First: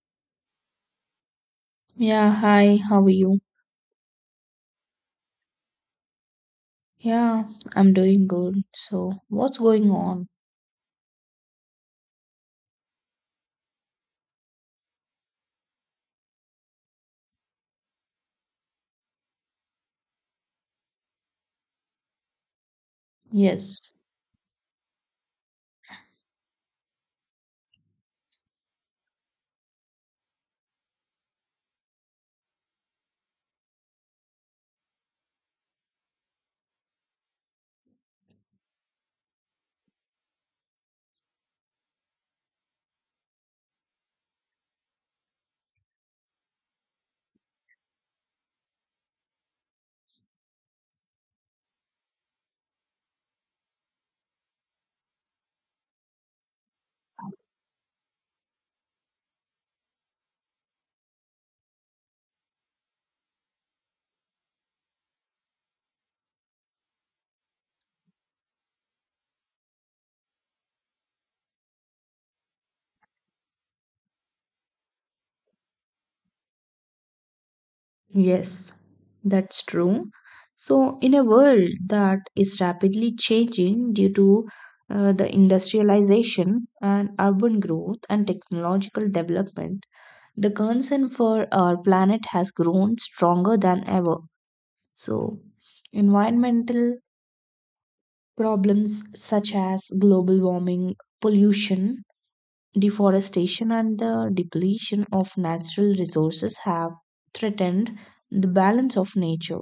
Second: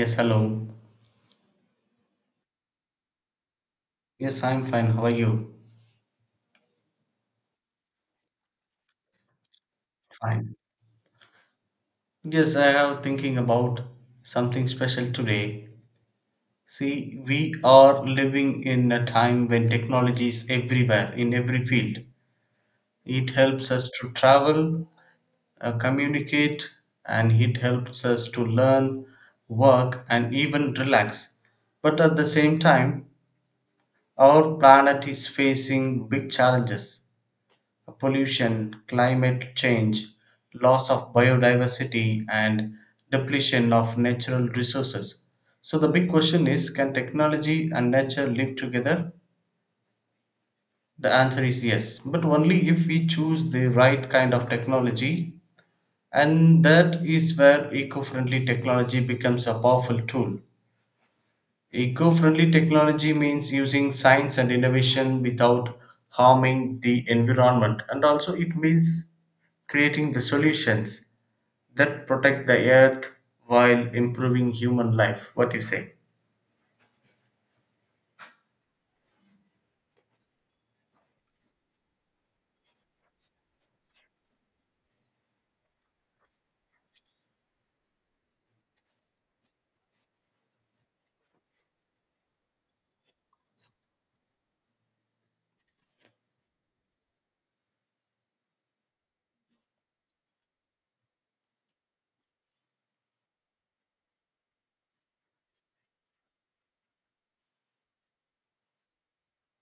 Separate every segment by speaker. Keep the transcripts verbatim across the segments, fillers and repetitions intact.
Speaker 1: Yes, hello.
Speaker 2: Yeah, hi, how are you?
Speaker 1: Yes, I'm fine. How are you?
Speaker 2: Yeah, I'm doing good. So, what's going on?
Speaker 1: Fine. Yes, I have thinking about something special today. See, we are living in a time when technology is everywhere in every field. It helps us
Speaker 2: Yes,
Speaker 1: to travel, uh, communicate, and it helps us to learn, work, and even relax. But at the same time, our planet is facing big challenges pollution, climate change, loss of biodiversity, and depletion of natural resources. So, the big question is can technology and nature live together? The answer is yes, but only if we choose the right kind of technology, and that is where eco friendly technology becomes a powerful tool. Eco friendly technology means using science and innovation without harming the environment, and also it means creating the solutions that protect the earth while improving human life. What do you say?
Speaker 2: yes, that's true. So, in a world that is rapidly changing due to uh, the industrialization and urban growth and technological development, the concern for our planet has grown stronger than ever. So, environmental problems such as global warming, pollution, deforestation and the depletion of natural resources have threatened the balance of nature.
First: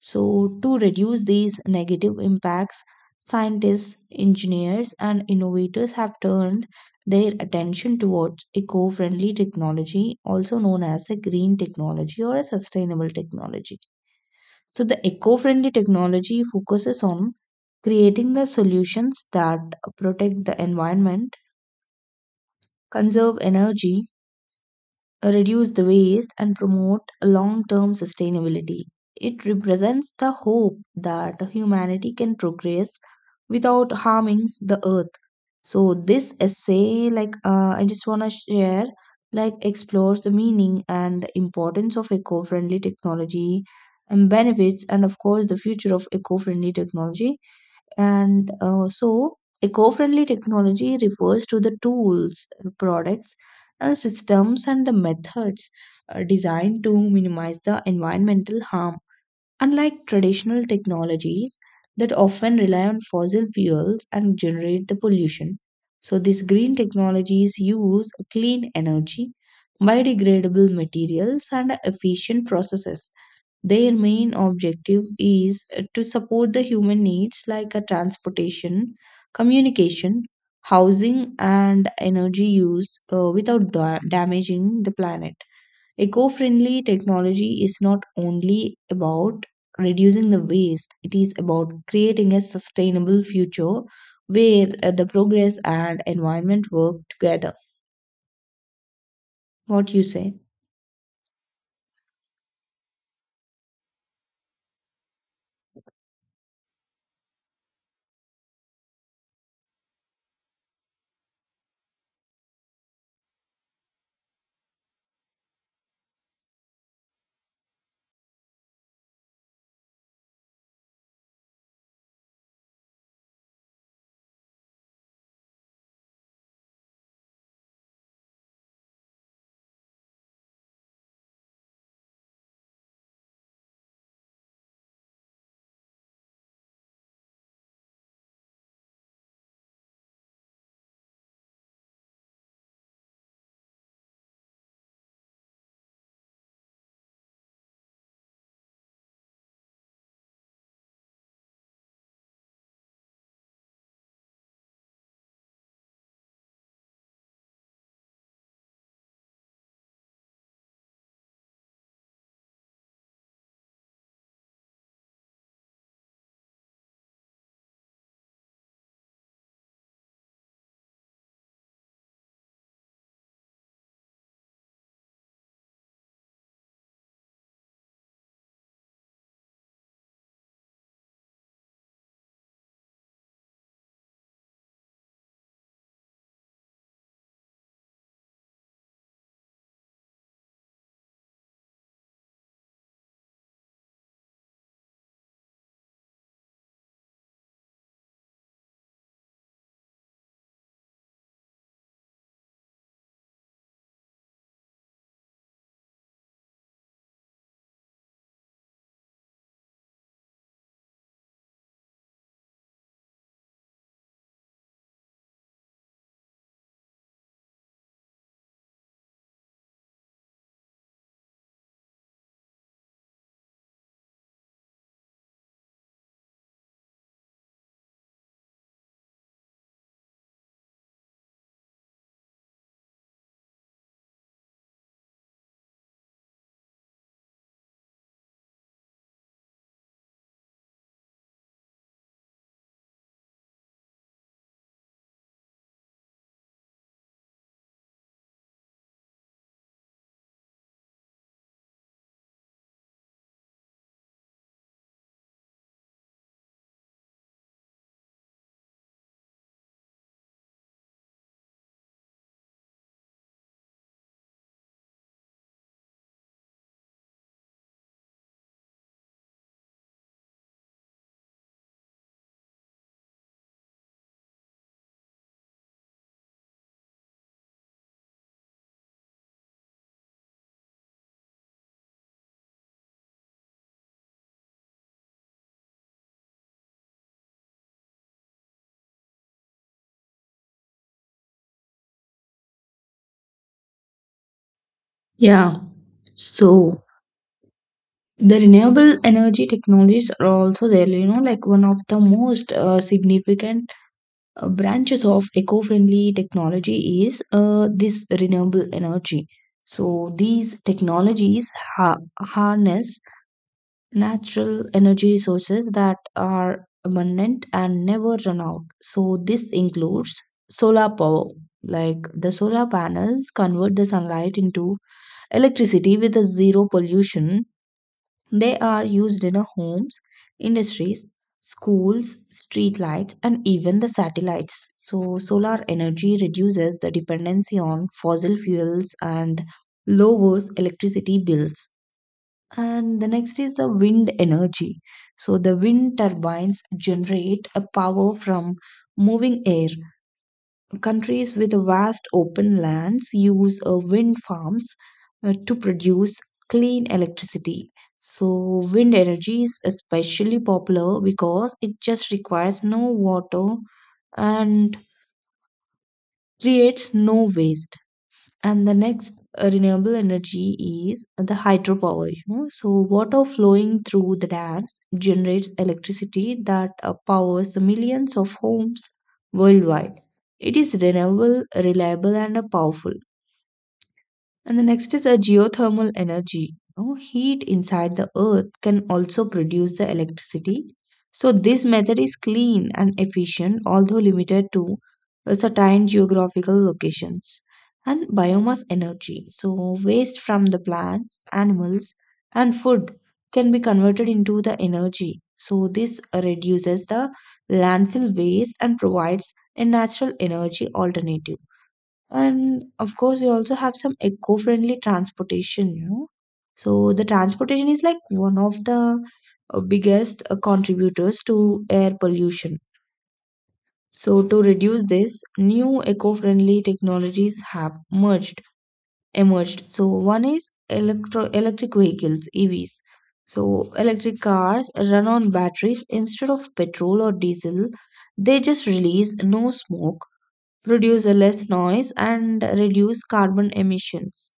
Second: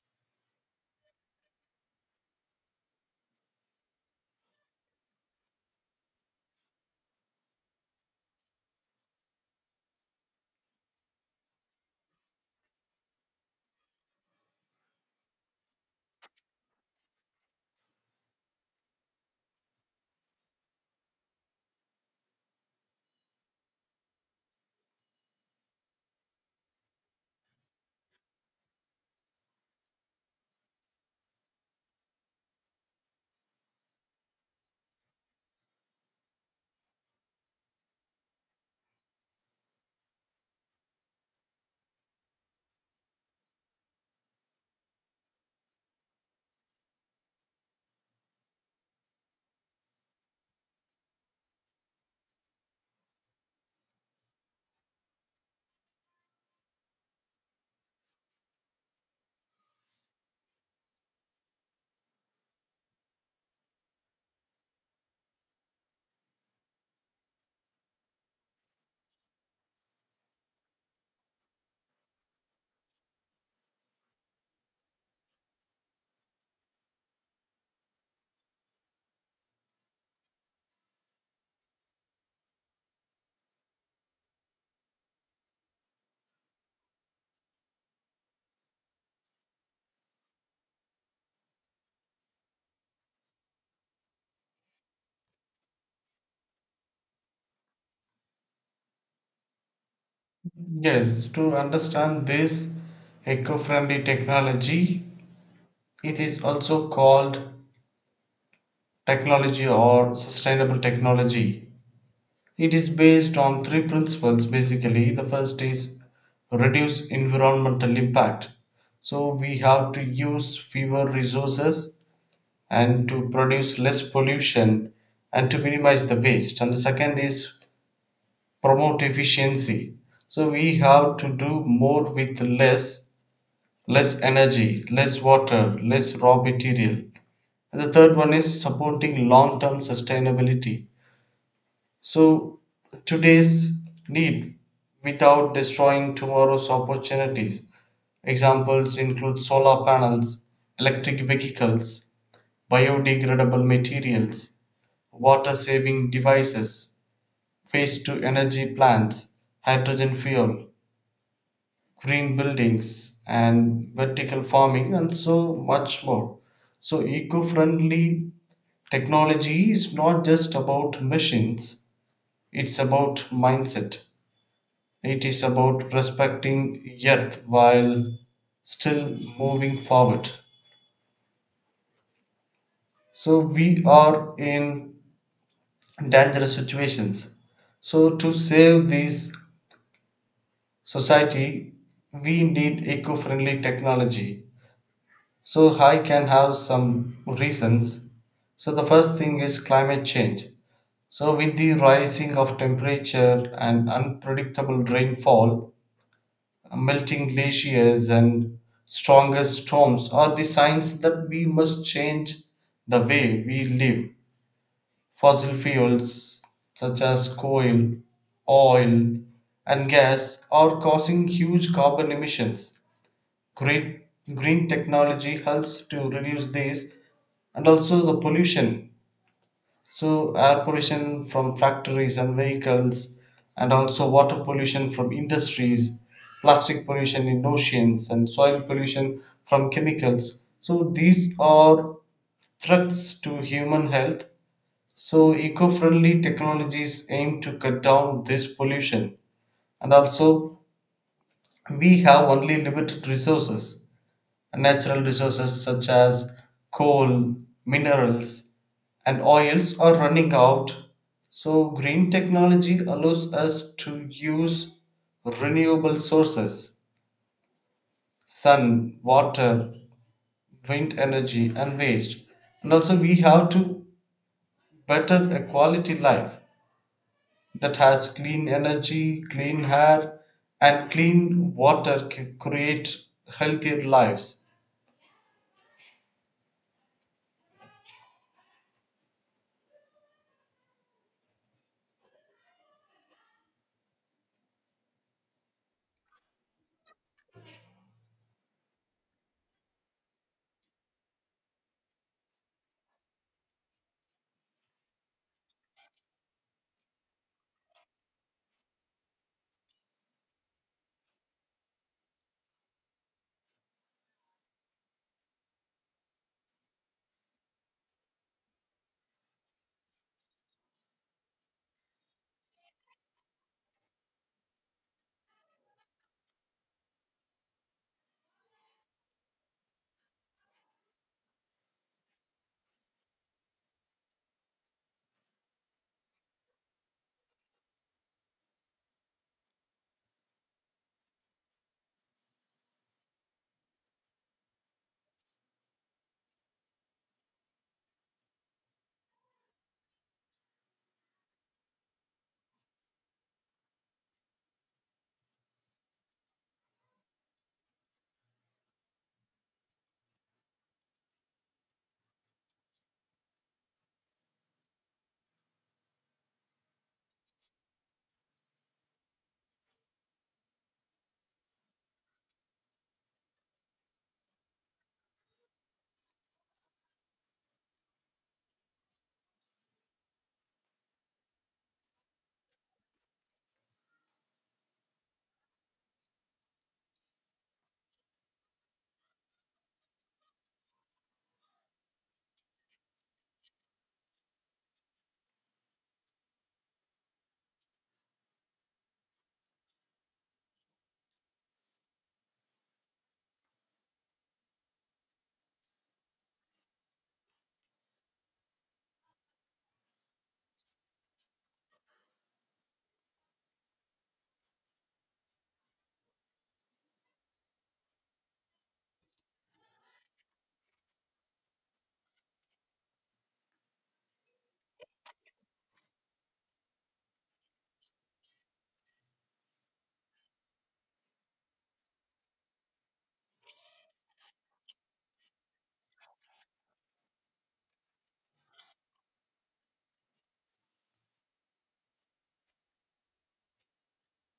Speaker 2: So, to reduce these negative impacts, scientists, engineers, and innovators have turned their attention towards eco friendly technology, also known as a green technology or a sustainable technology. So, the eco friendly technology focuses on creating the solutions that protect the environment, conserve energy, reduce the waste, and promote long term sustainability. It represents the hope that humanity can progress without harming the earth. So, this essay, like uh, I just want to share, like explores the meaning and the importance of eco friendly technology and benefits, and of course, the future of eco friendly technology and uh, so, eco friendly technology refers to the tools, uh, products, and systems and the methods uh, designed to minimize the environmental harm. Unlike traditional technologies that often rely on fossil fuels and generate the pollution, so these green technologies use clean energy, biodegradable materials, and efficient processes. Their main objective is uh, to support the human needs like a transportation, communication, housing, and energy use uh, without da- damaging the planet. Eco friendly technology is not only about reducing the waste, it is about creating a sustainable future where uh, the progress and environment work together. What you say?
Speaker 1: Yes, to understand this eco friendly technology, it is also called technology or sustainable technology. It is based on three principles basically. The first is reduce environmental impact. So we have to use fewer resources and to produce less pollution and to minimize the waste. And the second is promote efficiency. So we have to do more with less, less energy, less water, less raw material. And the third one is supporting long-term sustainability. So, today's need without destroying tomorrow's opportunities. Examples include solar panels, electric vehicles, biodegradable materials, water saving devices, waste to energy plants, hydrogen fuel, green buildings, and vertical farming, and so much more. So, eco friendly technology is not just about machines, it's about mindset. It is about respecting earth while still moving forward. So we are in dangerous situations. So to save this society, we need eco-friendly technology. So I can have some reasons. So the first thing is climate change. So with the rising of temperature and unpredictable rainfall, melting glaciers and stronger storms are the signs that we must change the way we live. Fossil fuels such as coal, oil, and gas are causing huge carbon emissions. Great green technology helps to reduce these and also the pollution so, air pollution from factories and vehicles, and also water pollution from industries, plastic pollution in oceans, and soil pollution from chemicals. So, these are threats to human health. So, eco friendly technologies aim to cut down this pollution. And also, we have only limited resources natural resources such as coal, minerals, and oils are running out. So, green technology allows us to use renewable sources sun, water, wind energy, and waste. And also, we have to better a quality life that has clean energy, clean air, and clean water c- create healthier lives.
Speaker 2: Yeah. So the renewable energy technologies are also there, you know, like one of the most uh, significant uh, branches of eco-friendly technology is uh, this renewable energy. So these technologies ha- harness natural energy resources that are abundant and never run out. So this includes solar power. Like the solar panels convert the sunlight into electricity with a zero pollution. They are used in homes, industries, schools, street lights, and even the satellites. So, solar energy reduces the dependency on fossil fuels and lowers electricity bills. And the next is the wind energy. So, the wind turbines generate a power from moving air. Countries with vast open lands use uh, wind farms uh, to produce clean electricity. So, wind energy is especially popular because it just requires no water and creates no waste. And the next uh, renewable energy is the hydropower. You know, so water flowing through the dams generates electricity that uh, powers millions of homes worldwide. It is renewable, reliable, and uh, powerful. And the next is a geothermal energy. No, heat inside the earth can also produce the electricity. So this method is clean and efficient, although limited to a certain geographical locations. And biomass energy. So waste from the plants, animals, and food can be converted into the energy. So this reduces the landfill waste and provides a natural energy alternative. And of course, we also have some eco-friendly transportation, you know. So the transportation is like one of the uh, biggest uh, contributors to air pollution. So to reduce this, new eco-friendly technologies have merged, emerged. So one is electro electric vehicles, E Vs. So electric cars run on batteries instead of petrol or diesel. They just release no smoke, produce a less noise and reduce carbon emissions.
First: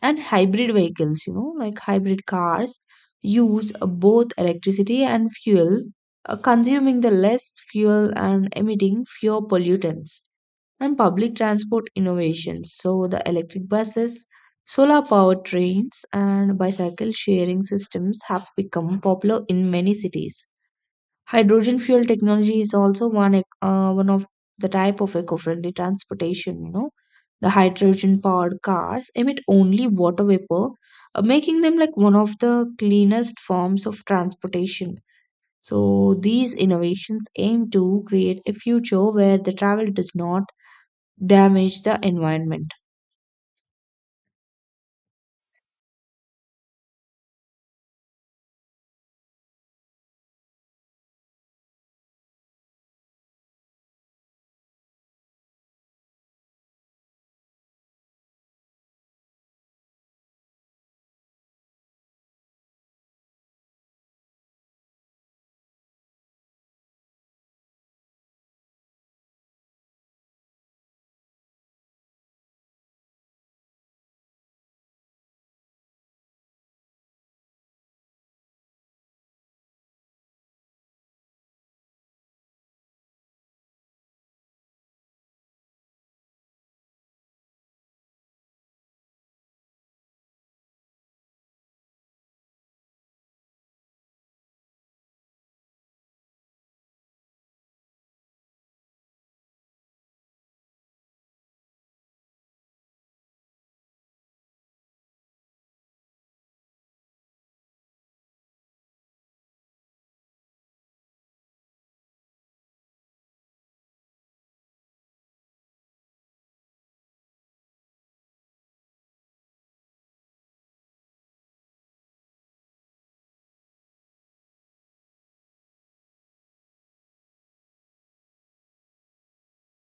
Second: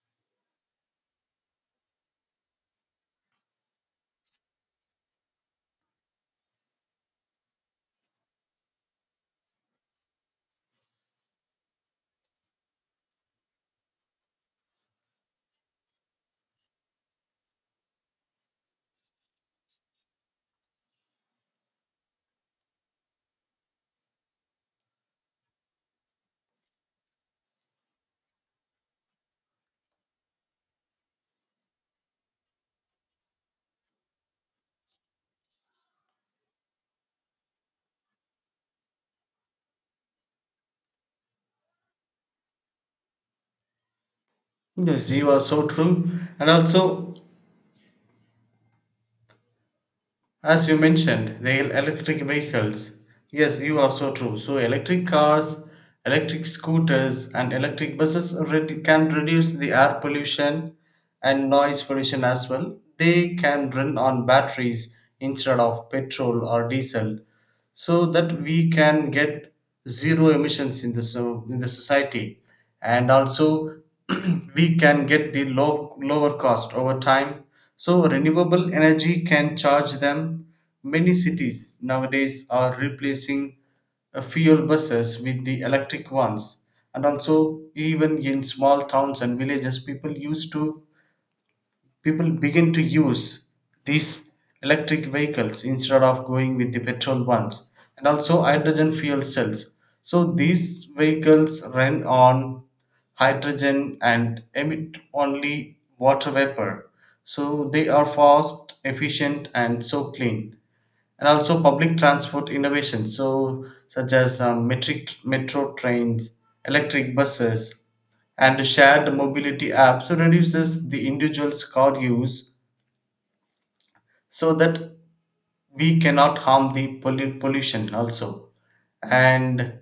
Speaker 2: And hybrid vehicles, you know, like hybrid cars, use both electricity and fuel, uh, consuming the less fuel and emitting fewer pollutants. And public transport innovations, so the electric buses, solar powered trains, and bicycle sharing systems have become popular in many cities. Hydrogen fuel technology is also one ec- uh, one of the type of eco-friendly transportation, you know. The hydrogen-powered cars emit only water vapor, uh, making them like one of the cleanest forms of transportation. So these innovations aim to create a future where the travel does not damage the environment.
Speaker 1: Yes, you are so true. And also, as you mentioned, the el- electric vehicles. Yes, you are so true. So, electric cars, electric scooters, and electric buses already can reduce the air pollution and noise pollution as well. They can run on batteries instead of petrol or diesel so that we can get zero emissions in the so in the society, and also we can get the low lower cost over time. So renewable energy can charge them. Many cities nowadays are replacing uh, fuel buses with the electric ones, and also even in small towns and villages, people used to people begin to use these electric vehicles instead of going with the petrol ones. And also hydrogen fuel cells, so these vehicles run on hydrogen and emit only water vapor, so they are fast, efficient, and so clean. And also public transport innovation, so such as um, metric metro trains, electric buses, and shared mobility apps, so reduces the individual's car use, so that we cannot harm the pollu- pollution also. And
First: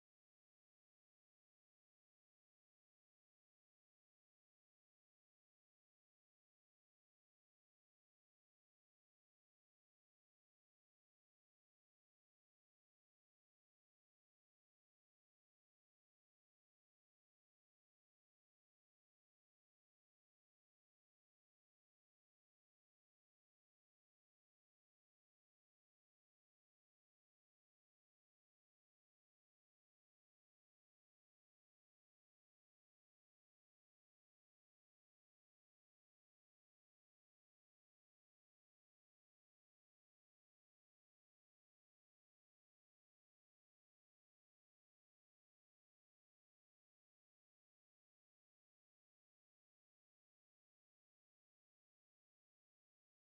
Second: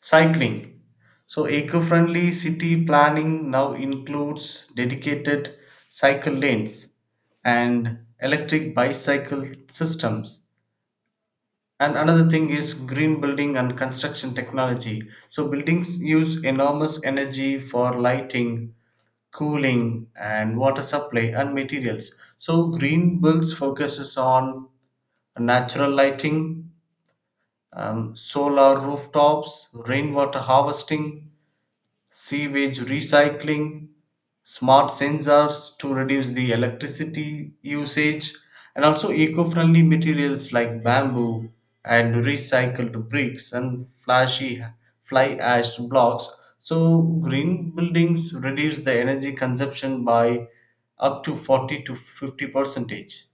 Speaker 1: cycling, so eco-friendly city planning now includes dedicated cycle lanes and electric bicycle systems. And another thing is green building and construction technology. So, buildings use enormous energy for lighting, cooling, and water supply and materials. So, green builds focuses on natural lighting, um, solar rooftops, rainwater harvesting, sewage recycling, smart sensors to reduce the electricity usage, and also eco friendly materials like bamboo and recycled bricks and flashy fly ash blocks. So, green buildings reduce the energy consumption by up to forty to fifty percentage.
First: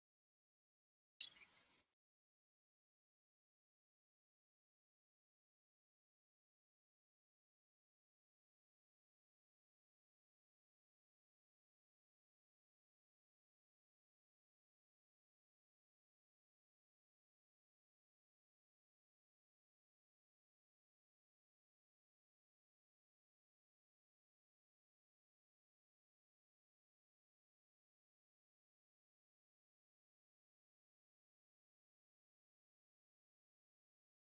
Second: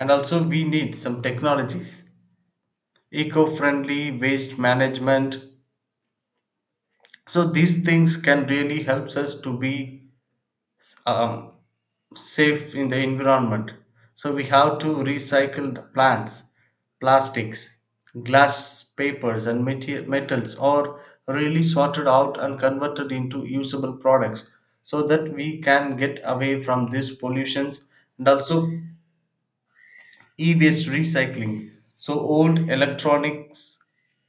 Speaker 1: And also, we need some technologies, eco friendly waste management. So, these things can really helps us to be um, safe in the environment. So we have to recycle the plants, plastics, glass papers, and mate- metals are really sorted out and converted into usable products so that we can get away from these pollutions. And also E-waste recycling. So old electronics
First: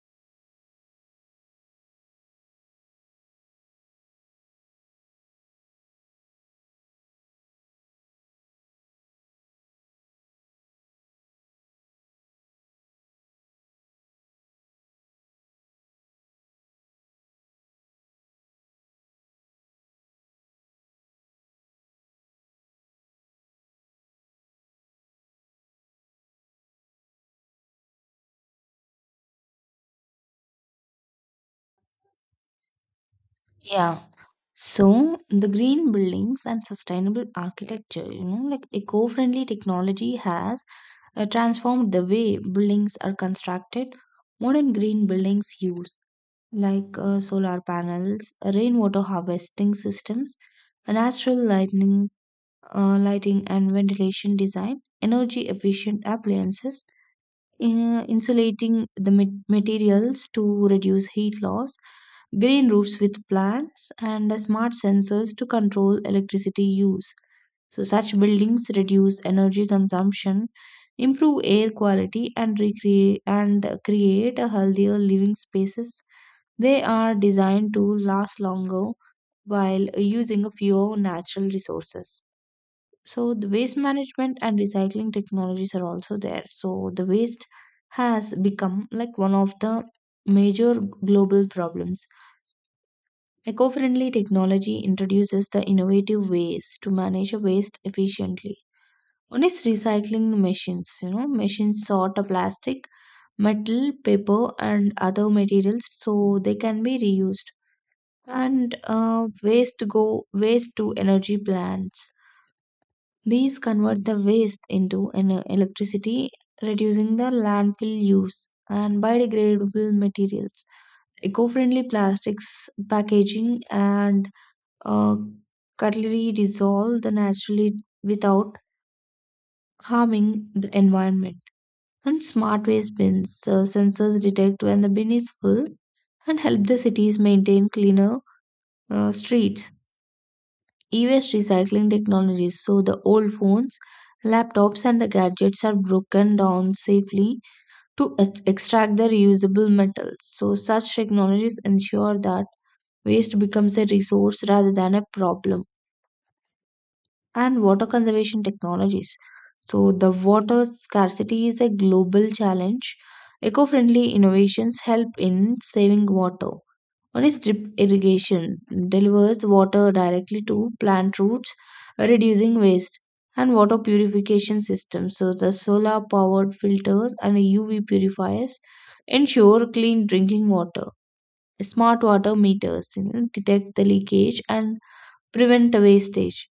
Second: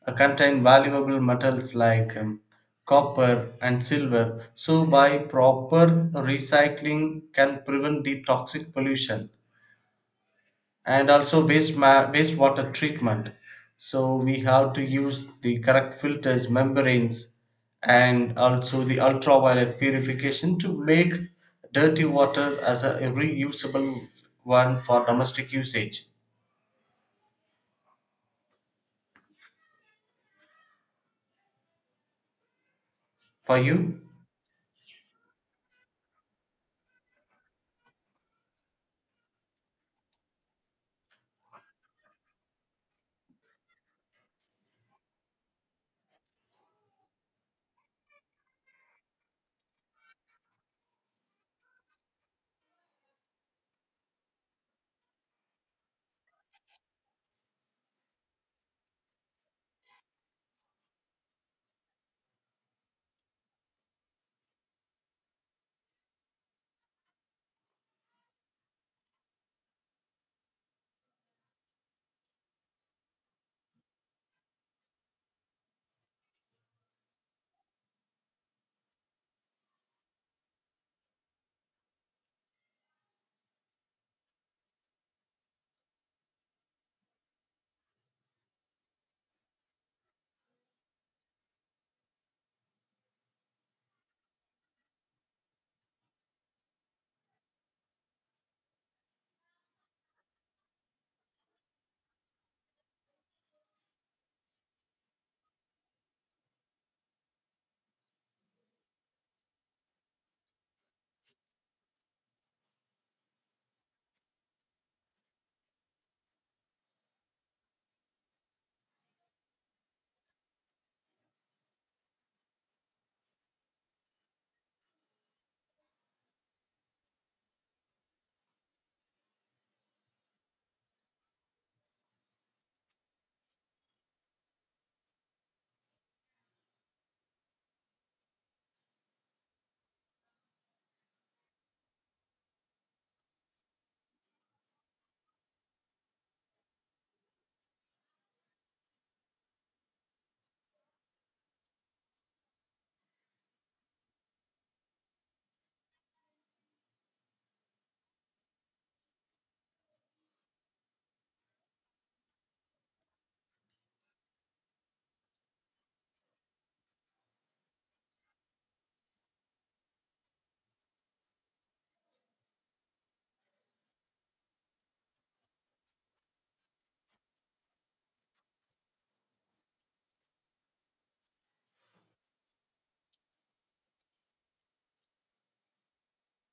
Speaker 1: uh, contain valuable metals like um, copper and silver. So by proper recycling can prevent the toxic pollution. And also waste ma- wastewater treatment. So we have to use the correct filters, membranes, and also the ultraviolet purification to make dirty water as a reusable one for domestic usage. For you?
Speaker 2: Yeah. So the green buildings and sustainable architecture, you know, like eco-friendly technology has uh, transformed the way buildings are constructed. Modern green buildings use, like uh, solar panels, rainwater harvesting systems, natural lighting, uh, lighting and ventilation design, energy efficient appliances, in, insulating the ma- materials to reduce heat loss, green roofs with plants and smart sensors to control electricity use. So such buildings reduce energy consumption, improve air quality and recreate and create a healthier living spaces. They are designed to last longer while using fewer natural resources. So the waste management and recycling technologies are also there. So the waste has become like one of the major global problems. Eco friendly technology introduces the innovative ways to manage a waste efficiently. One is recycling machines. You know, machines sort a plastic, metal, paper, and other materials so they can be reused. And uh, waste go waste to energy plants. These convert the waste into ener- electricity, reducing the landfill use and biodegradable materials. Eco-friendly plastics packaging and uh, cutlery dissolve the naturally without harming the environment. And smart waste bins uh, sensors detect when the bin is full and help the cities maintain cleaner uh, streets. E-waste recycling technologies, so the old phones, laptops, and the gadgets are broken down safely to ex- extract the reusable metals. So such technologies ensure that waste becomes a resource rather than a problem. And water conservation technologies. So, the water scarcity is a global challenge. Eco friendly innovations help in saving water. One is drip irrigation, delivers water directly to plant roots, reducing waste, and water purification systems. So, the solar powered filters and U V purifiers ensure clean drinking water. Smart water meters, you know, detect the leakage and prevent wastage,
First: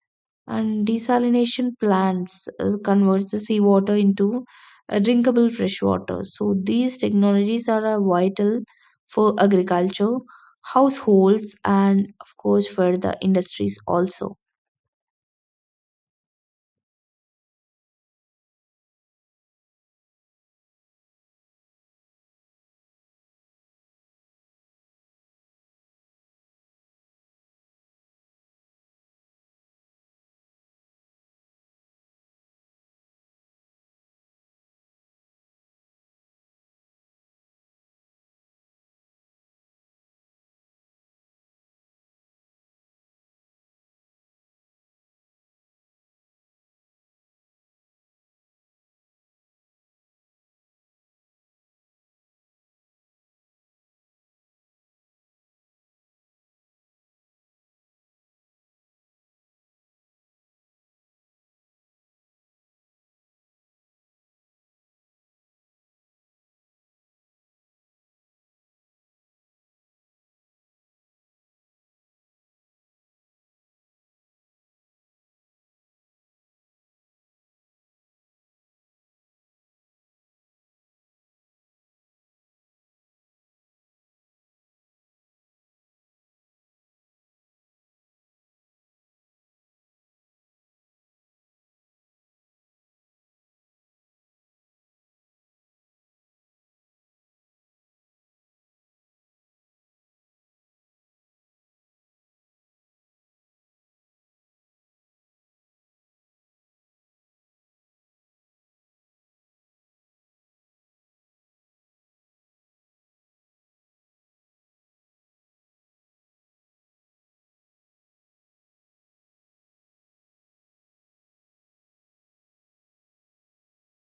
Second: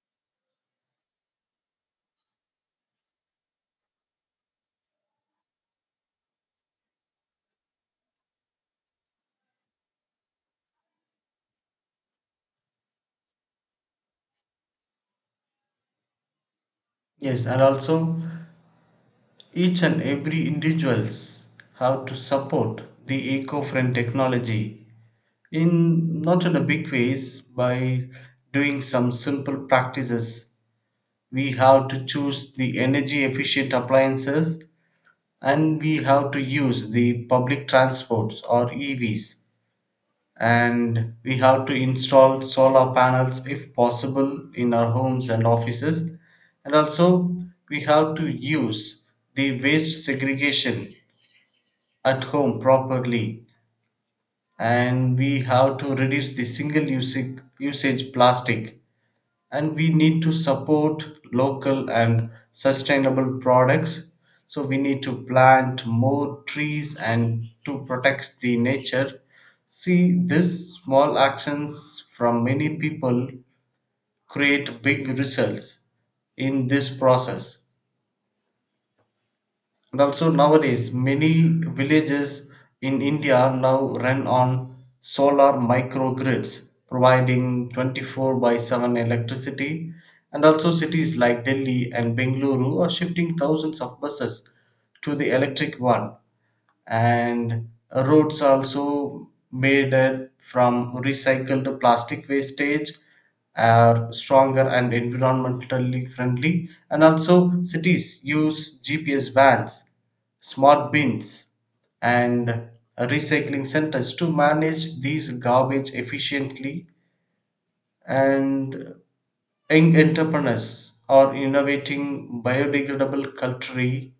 Speaker 2: and desalination plants uh, converts the seawater into uh, drinkable fresh water. So these technologies are uh, vital for agriculture, households, and of course for the industries also.
Speaker 1: Yes, and also each and every individuals have to support the eco-friend technology in not in a big ways by doing some simple practices. We have to choose the energy efficient appliances, and we have to use the public transports or E Vs, and we have to install solar panels if possible in our homes and offices. And also we have to use the waste segregation at home properly, and we have to reduce the single use usage plastic, and we need to support local and sustainable products. So we need to plant more trees and to protect the nature. See, these small actions from many people create big results in this process. And also nowadays, many villages in India now run on solar microgrids, providing twenty-four by seven electricity. And also cities like Delhi and Bengaluru are shifting thousands of buses to the electric one, and roads also made it from recycled plastic wastage are stronger and environmentally friendly. And also cities use G P S vans, smart bins, and recycling centers to manage these garbage efficiently. And young entrepreneurs are innovating biodegradable cutlery,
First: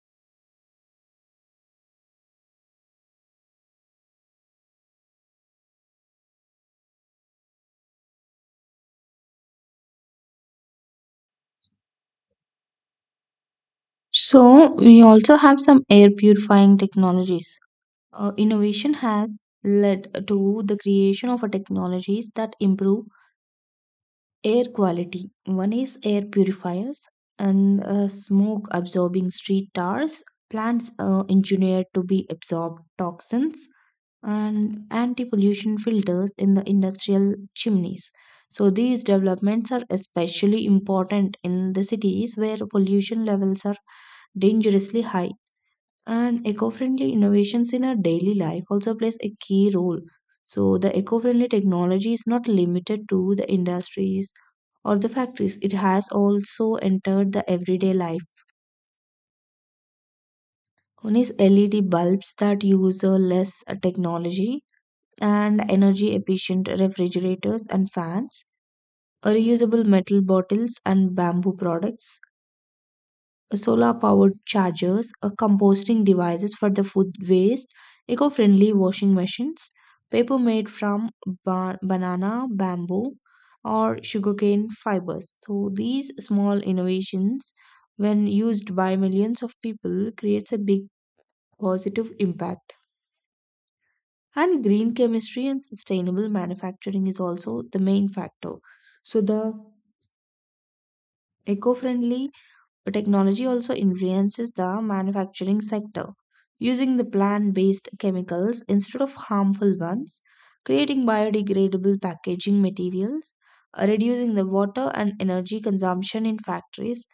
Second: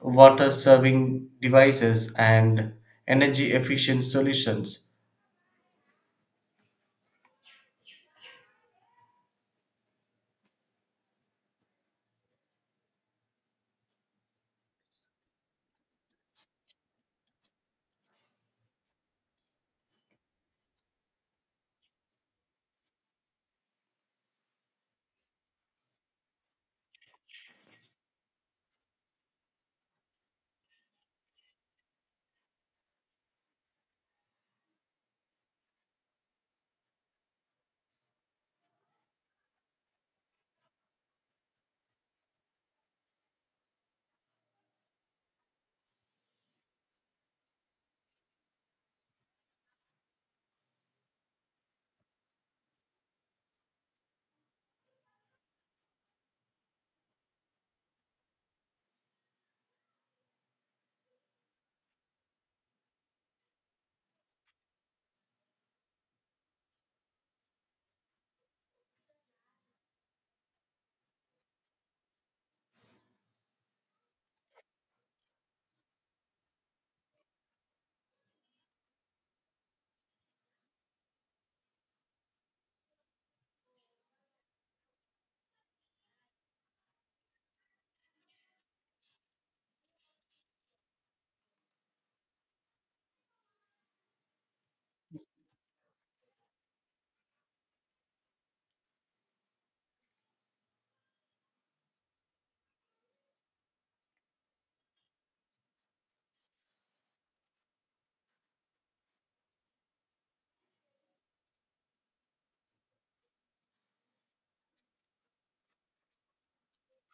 Speaker 1: water serving devices, and energy efficient solutions.
Speaker 2: So we also have some air purifying technologies. Uh, innovation has led to the creation of uh, technologies that improve air quality. One is air purifiers and uh, smoke absorbing street tars, plants uh, engineered to be absorb toxins, and anti pollution filters in the industrial chimneys. So, these developments are especially important in the cities where pollution levels are dangerously high. And eco friendly innovations in our daily life also plays a key role. So, the eco friendly technology is not limited to the industries or the factories. It has also entered the everyday life. One is L E D bulbs that use uh, less uh, technology and energy efficient refrigerators and fans, reusable metal bottles and bamboo products, solar powered chargers, uh, composting devices for the food waste, eco-friendly washing machines, paper made from ba- banana, bamboo, or sugarcane fibers. So these small innovations, when used by millions of people, creates a big positive impact. And green chemistry and sustainable manufacturing is also the main factor. So the eco-friendly technology also influences the manufacturing sector, using the plant based chemicals instead of harmful ones, creating biodegradable packaging materials, uh, reducing the water and energy consumption in factories,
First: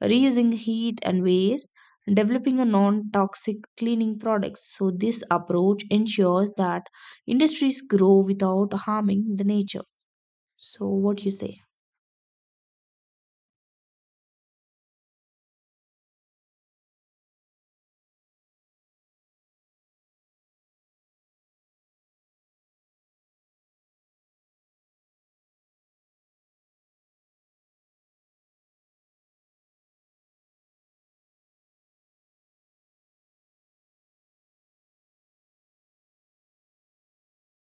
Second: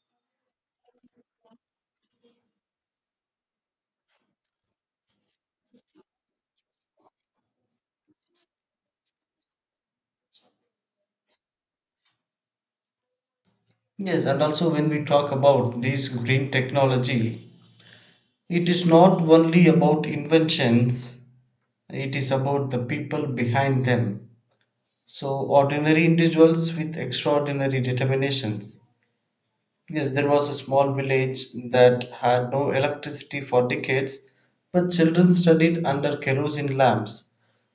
Speaker 2: reusing heat and waste, and developing a non toxic cleaning products. So, this approach ensures that industries grow without harming the nature. So, what you say?
Speaker 1: Yes, and also when we talk about this green technology, it is not only about inventions, it is about the people behind them. So, ordinary individuals with extraordinary determinations. Yes, there was a small village that had no electricity for decades, but children studied under kerosene lamps.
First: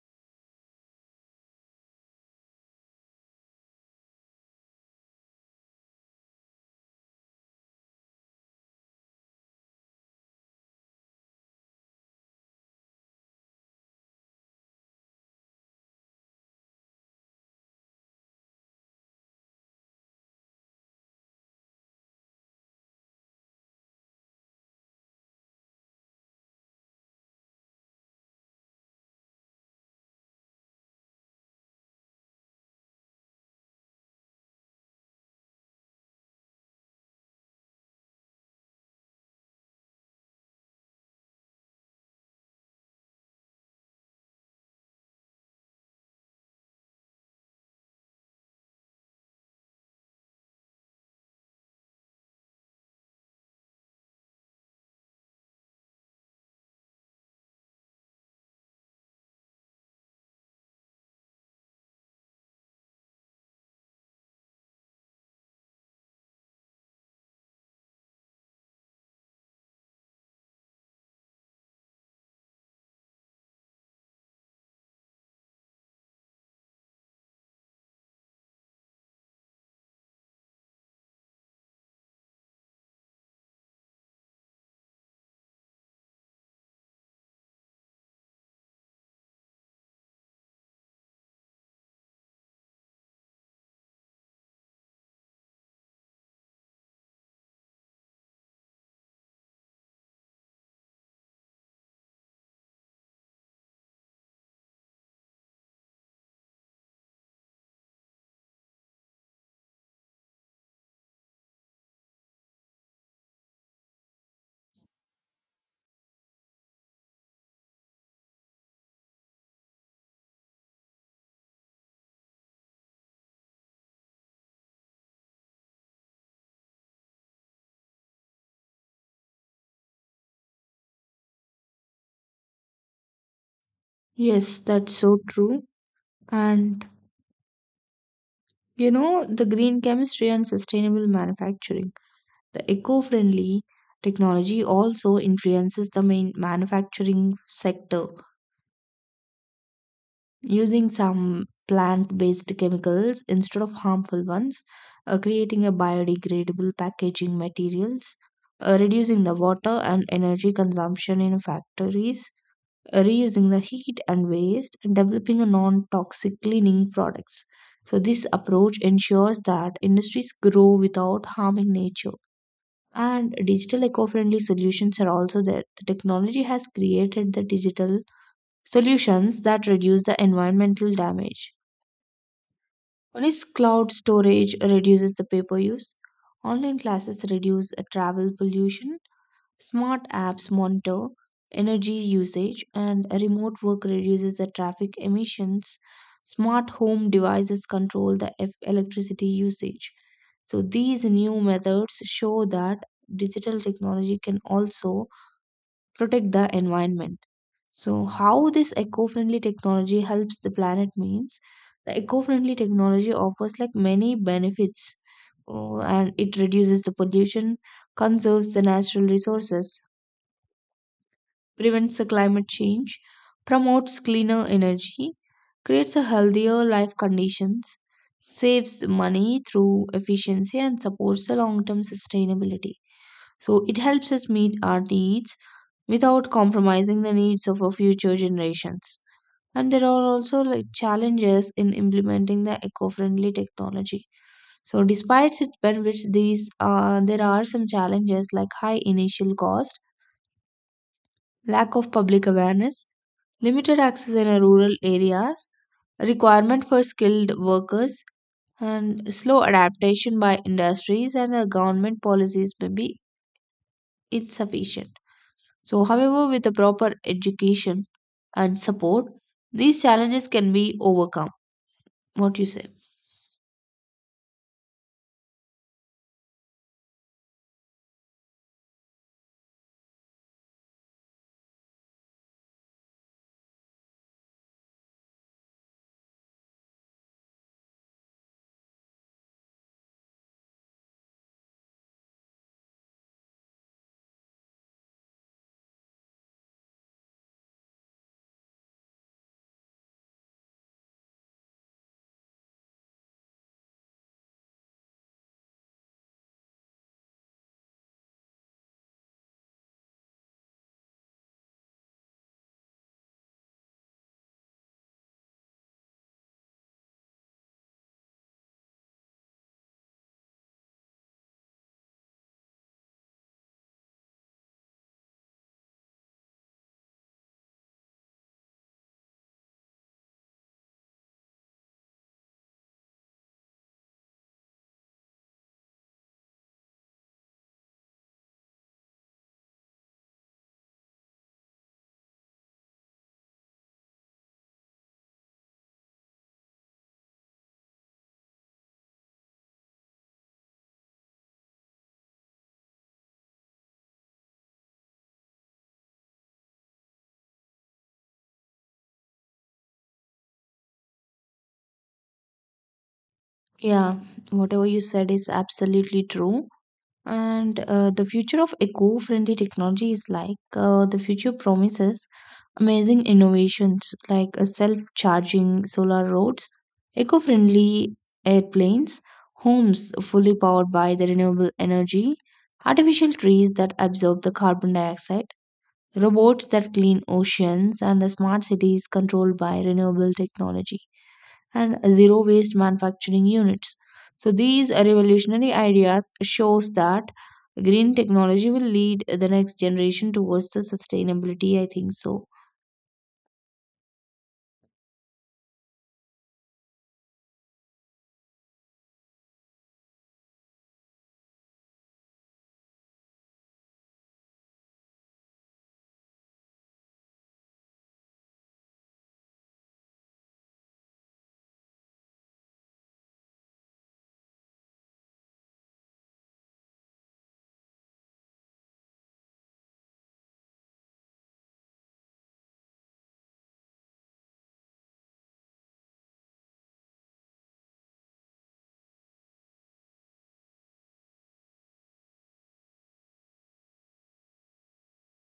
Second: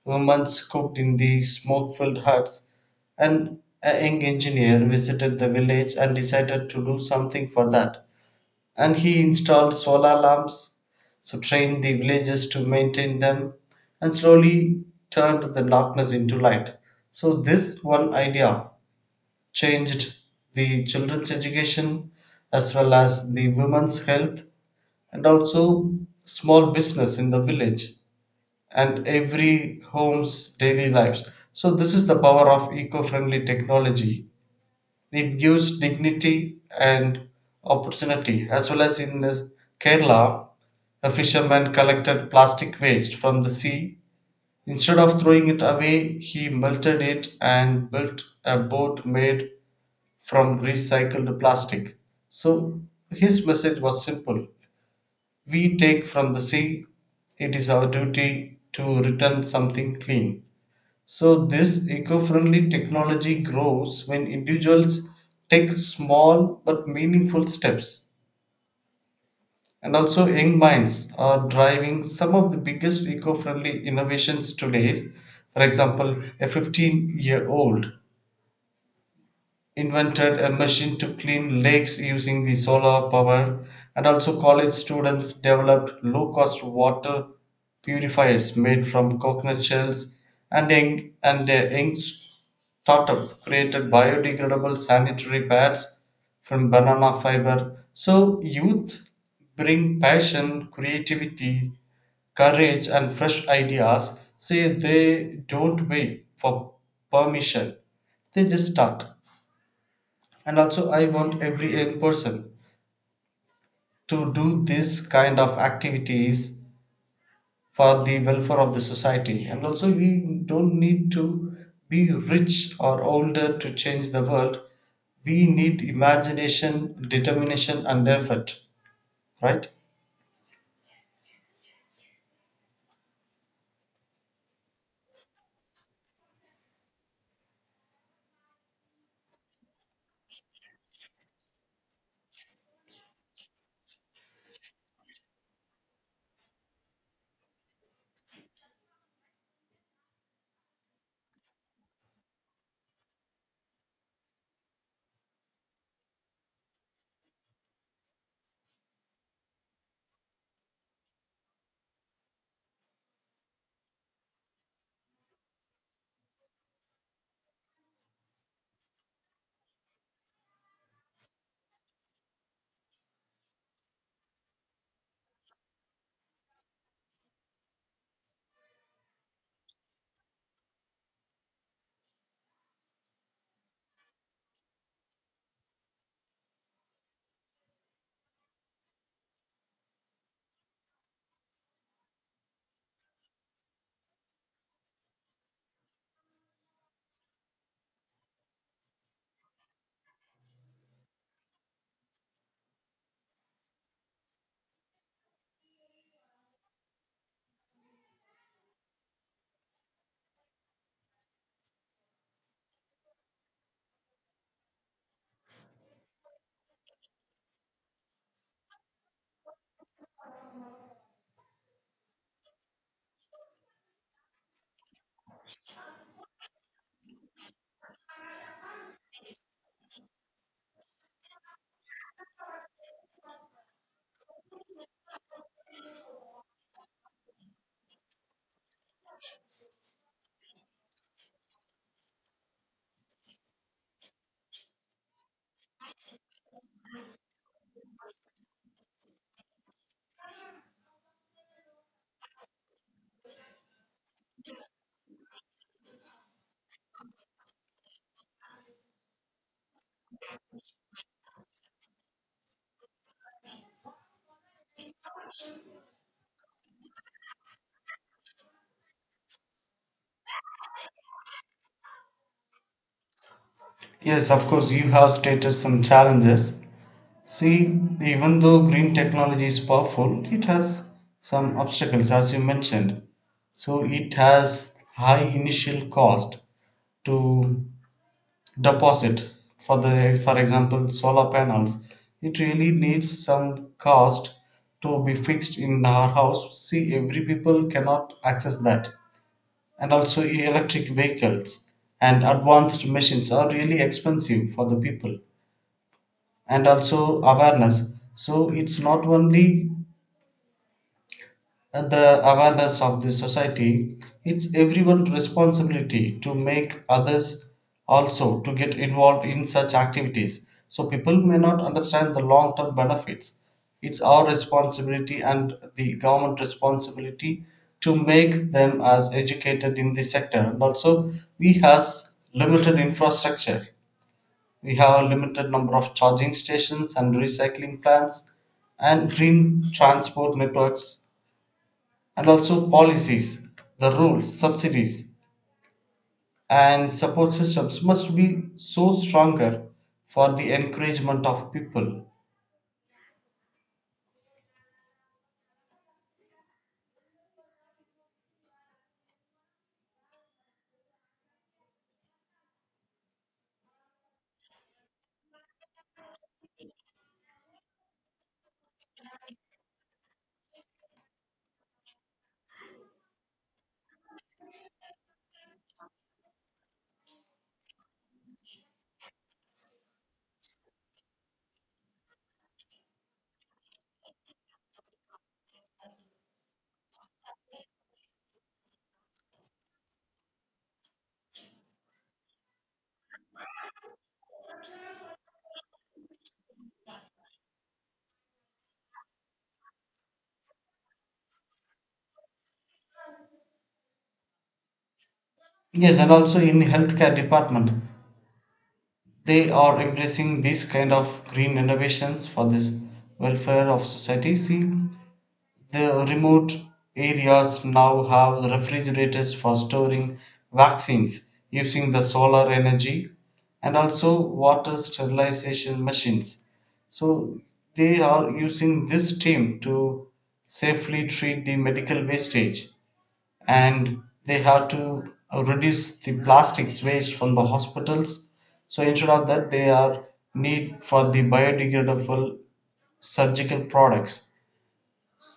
Speaker 1: Women cooked in the smoke filled huts, and a young engineer visited the village and decided to do something for that. And he installed solar lamps, so trained the villagers to maintain them, and slowly turned the darkness into light. So, this one idea changed the children's education as well as the women's health and also small business in the village and every home's daily lives. So this is the power of eco-friendly technology. It gives dignity and opportunity as well. As in this Kerala, a fisherman collected plastic waste from the sea. Instead of throwing it away, he melted it and built a boat made from recycled plastic. So his message was simple: we take from the sea, it is our duty to return something clean. So this eco-friendly technology grows when individuals take small but meaningful steps. And also young minds are driving some of the biggest eco-friendly innovations today. For example, a fifteen-year-old invented a machine to clean lakes using the solar power. And also college students developed low cost water purifiers made from coconut shells, and a, and a young startup created biodegradable sanitary pads from banana fiber. So youth bring passion, creativity, courage, and fresh ideas. Say they don't wait for permission, they just start. And also, I want every young person to do this kind of activities for the welfare of the society. And also, we don't need to be rich or older to change the world. We need imagination, determination, and effort, right?
Speaker 2: Yes, that's so true. And you know, the green chemistry and sustainable manufacturing. The eco friendly technology also influences the main manufacturing sector. Using some plant based chemicals instead of harmful ones, uh, creating a biodegradable packaging materials, uh, reducing the water and energy consumption in factories, reusing the heat and waste and developing a non-toxic cleaning products. So this approach ensures that industries grow without harming nature. And digital eco-friendly solutions are also there. The technology has created the digital solutions that reduce the environmental damage. One is cloud storage reduces the paper use. Online classes reduce uh, travel pollution. Smart apps monitor energy usage and remote work reduces the traffic emissions. Smart home devices control the eff- electricity usage. So these new methods show that digital technology can also protect the environment. So how this eco-friendly technology helps the planet means the eco-friendly technology offers like many benefits. Oh, and it reduces the pollution, conserves the natural resources, prevents the climate change, promotes cleaner energy, creates a healthier life conditions, saves money through efficiency and supports the long-term sustainability. So it helps us meet our needs without compromising the needs of our future generations. And there are also like challenges in implementing the eco-friendly technology. So despite its benefits, these uh, there are some challenges like high initial cost, lack of public awareness, limited access in a rural areas, requirement for skilled workers, and slow adaptation by industries and uh, government policies may be insufficient. So, however, with the proper education and support, these challenges can be overcome. What you say?
Speaker 1: Yes, of course, you have stated some challenges. See, even though green technology is powerful, it has some obstacles, as you mentioned. So it has high initial cost to deposit for the, for example, solar panels. It really needs some cost to be fixed in our house. See, every people cannot access that. And also electric vehicles and advanced machines are really expensive for the people. And also awareness, so it's not only and the awareness of the society, it's everyone's responsibility to make others also to get involved in such activities. So people may not understand the long term benefits. It's our responsibility and the government responsibility to make them as educated in the sector. And also we has limited infrastructure. We have a limited number of charging stations and recycling plants and green transport networks. And also, policies, the rules, subsidies, and support systems must be so stronger for the encouragement of people.
Speaker 2: Yeah, whatever you said is absolutely true. And uh, the future of eco friendly technology is like uh, the future promises amazing innovations like self charging solar roads, eco friendly airplanes, homes fully powered by the renewable energy, artificial trees that absorb the carbon dioxide, robots that clean oceans, and the smart cities controlled by renewable technology and zero waste manufacturing units. So these revolutionary ideas shows that green technology will lead the next generation towards the sustainability. I think so.
Speaker 1: Yes, and also in healthcare department, they are embracing these kind of green innovations for this welfare of society. See, the remote areas now have refrigerators for storing vaccines using the solar energy, and also water sterilization machines. So they are using this team to safely treat the medical wastage, and they have to reduce the plastics waste from the hospitals. So instead of that, they are need for the biodegradable surgical products.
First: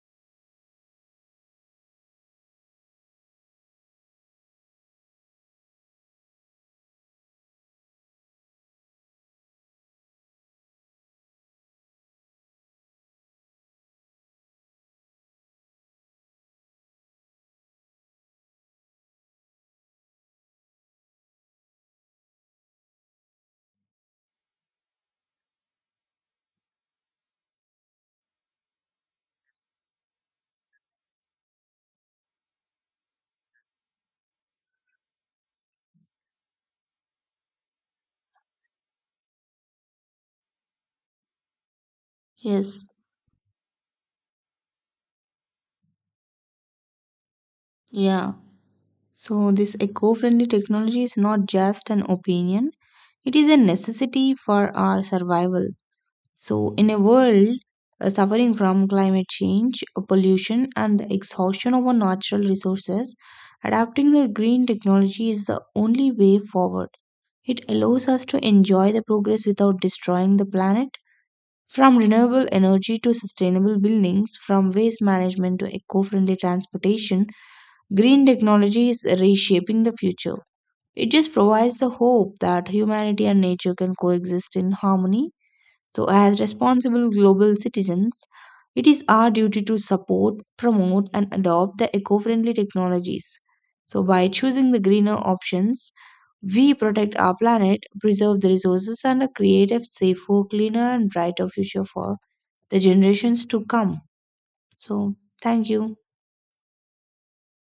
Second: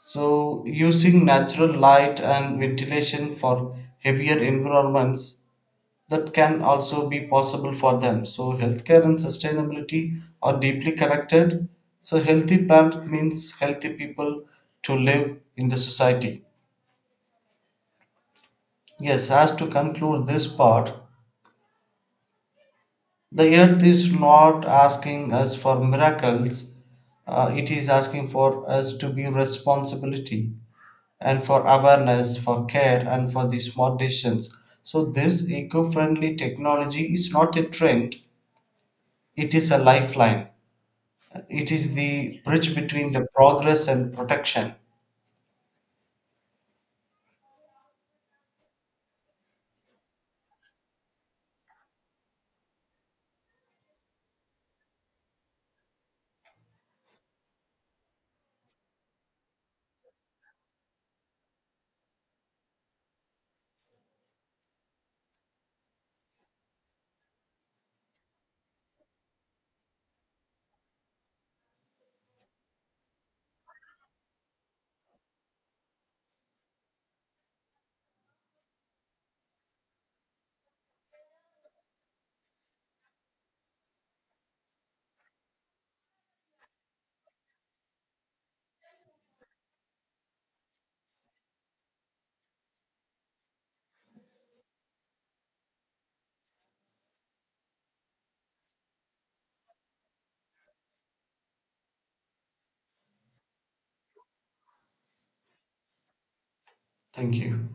Speaker 1: So, using natural light and ventilation for heavier environments, that can also be possible for them. So, healthcare and sustainability are deeply connected. So, healthy planet means healthy people to live in the society. Yes, as to conclude this part, the earth is not asking us for miracles, uh, it is asking for us to be responsibility and for awareness, for care, and for the smart decisions. So, this eco friendly technology is not a trend, it is a lifeline. It is the bridge
Speaker 2: Yes.
Speaker 1: between the progress and protection.
Speaker 2: Yeah. So this eco-friendly technology is not just an opinion. It is a necessity for our survival. So, in a world uh, suffering from climate change, uh, pollution, and the exhaustion of our natural resources, adapting to green technology is the only way forward. It allows us to enjoy the progress without destroying the planet. From renewable energy to sustainable buildings, from waste management to eco friendly transportation, green technology is reshaping the future. It just provides the hope that humanity and nature can coexist in harmony. So, as responsible global citizens, it is our duty to support, promote, and adopt the eco friendly technologies. So, by choosing the greener options, we protect our planet, preserve the resources, and create a safer, cleaner, and brighter future for the generations to come. So, thank you.
Speaker 1: Thank you.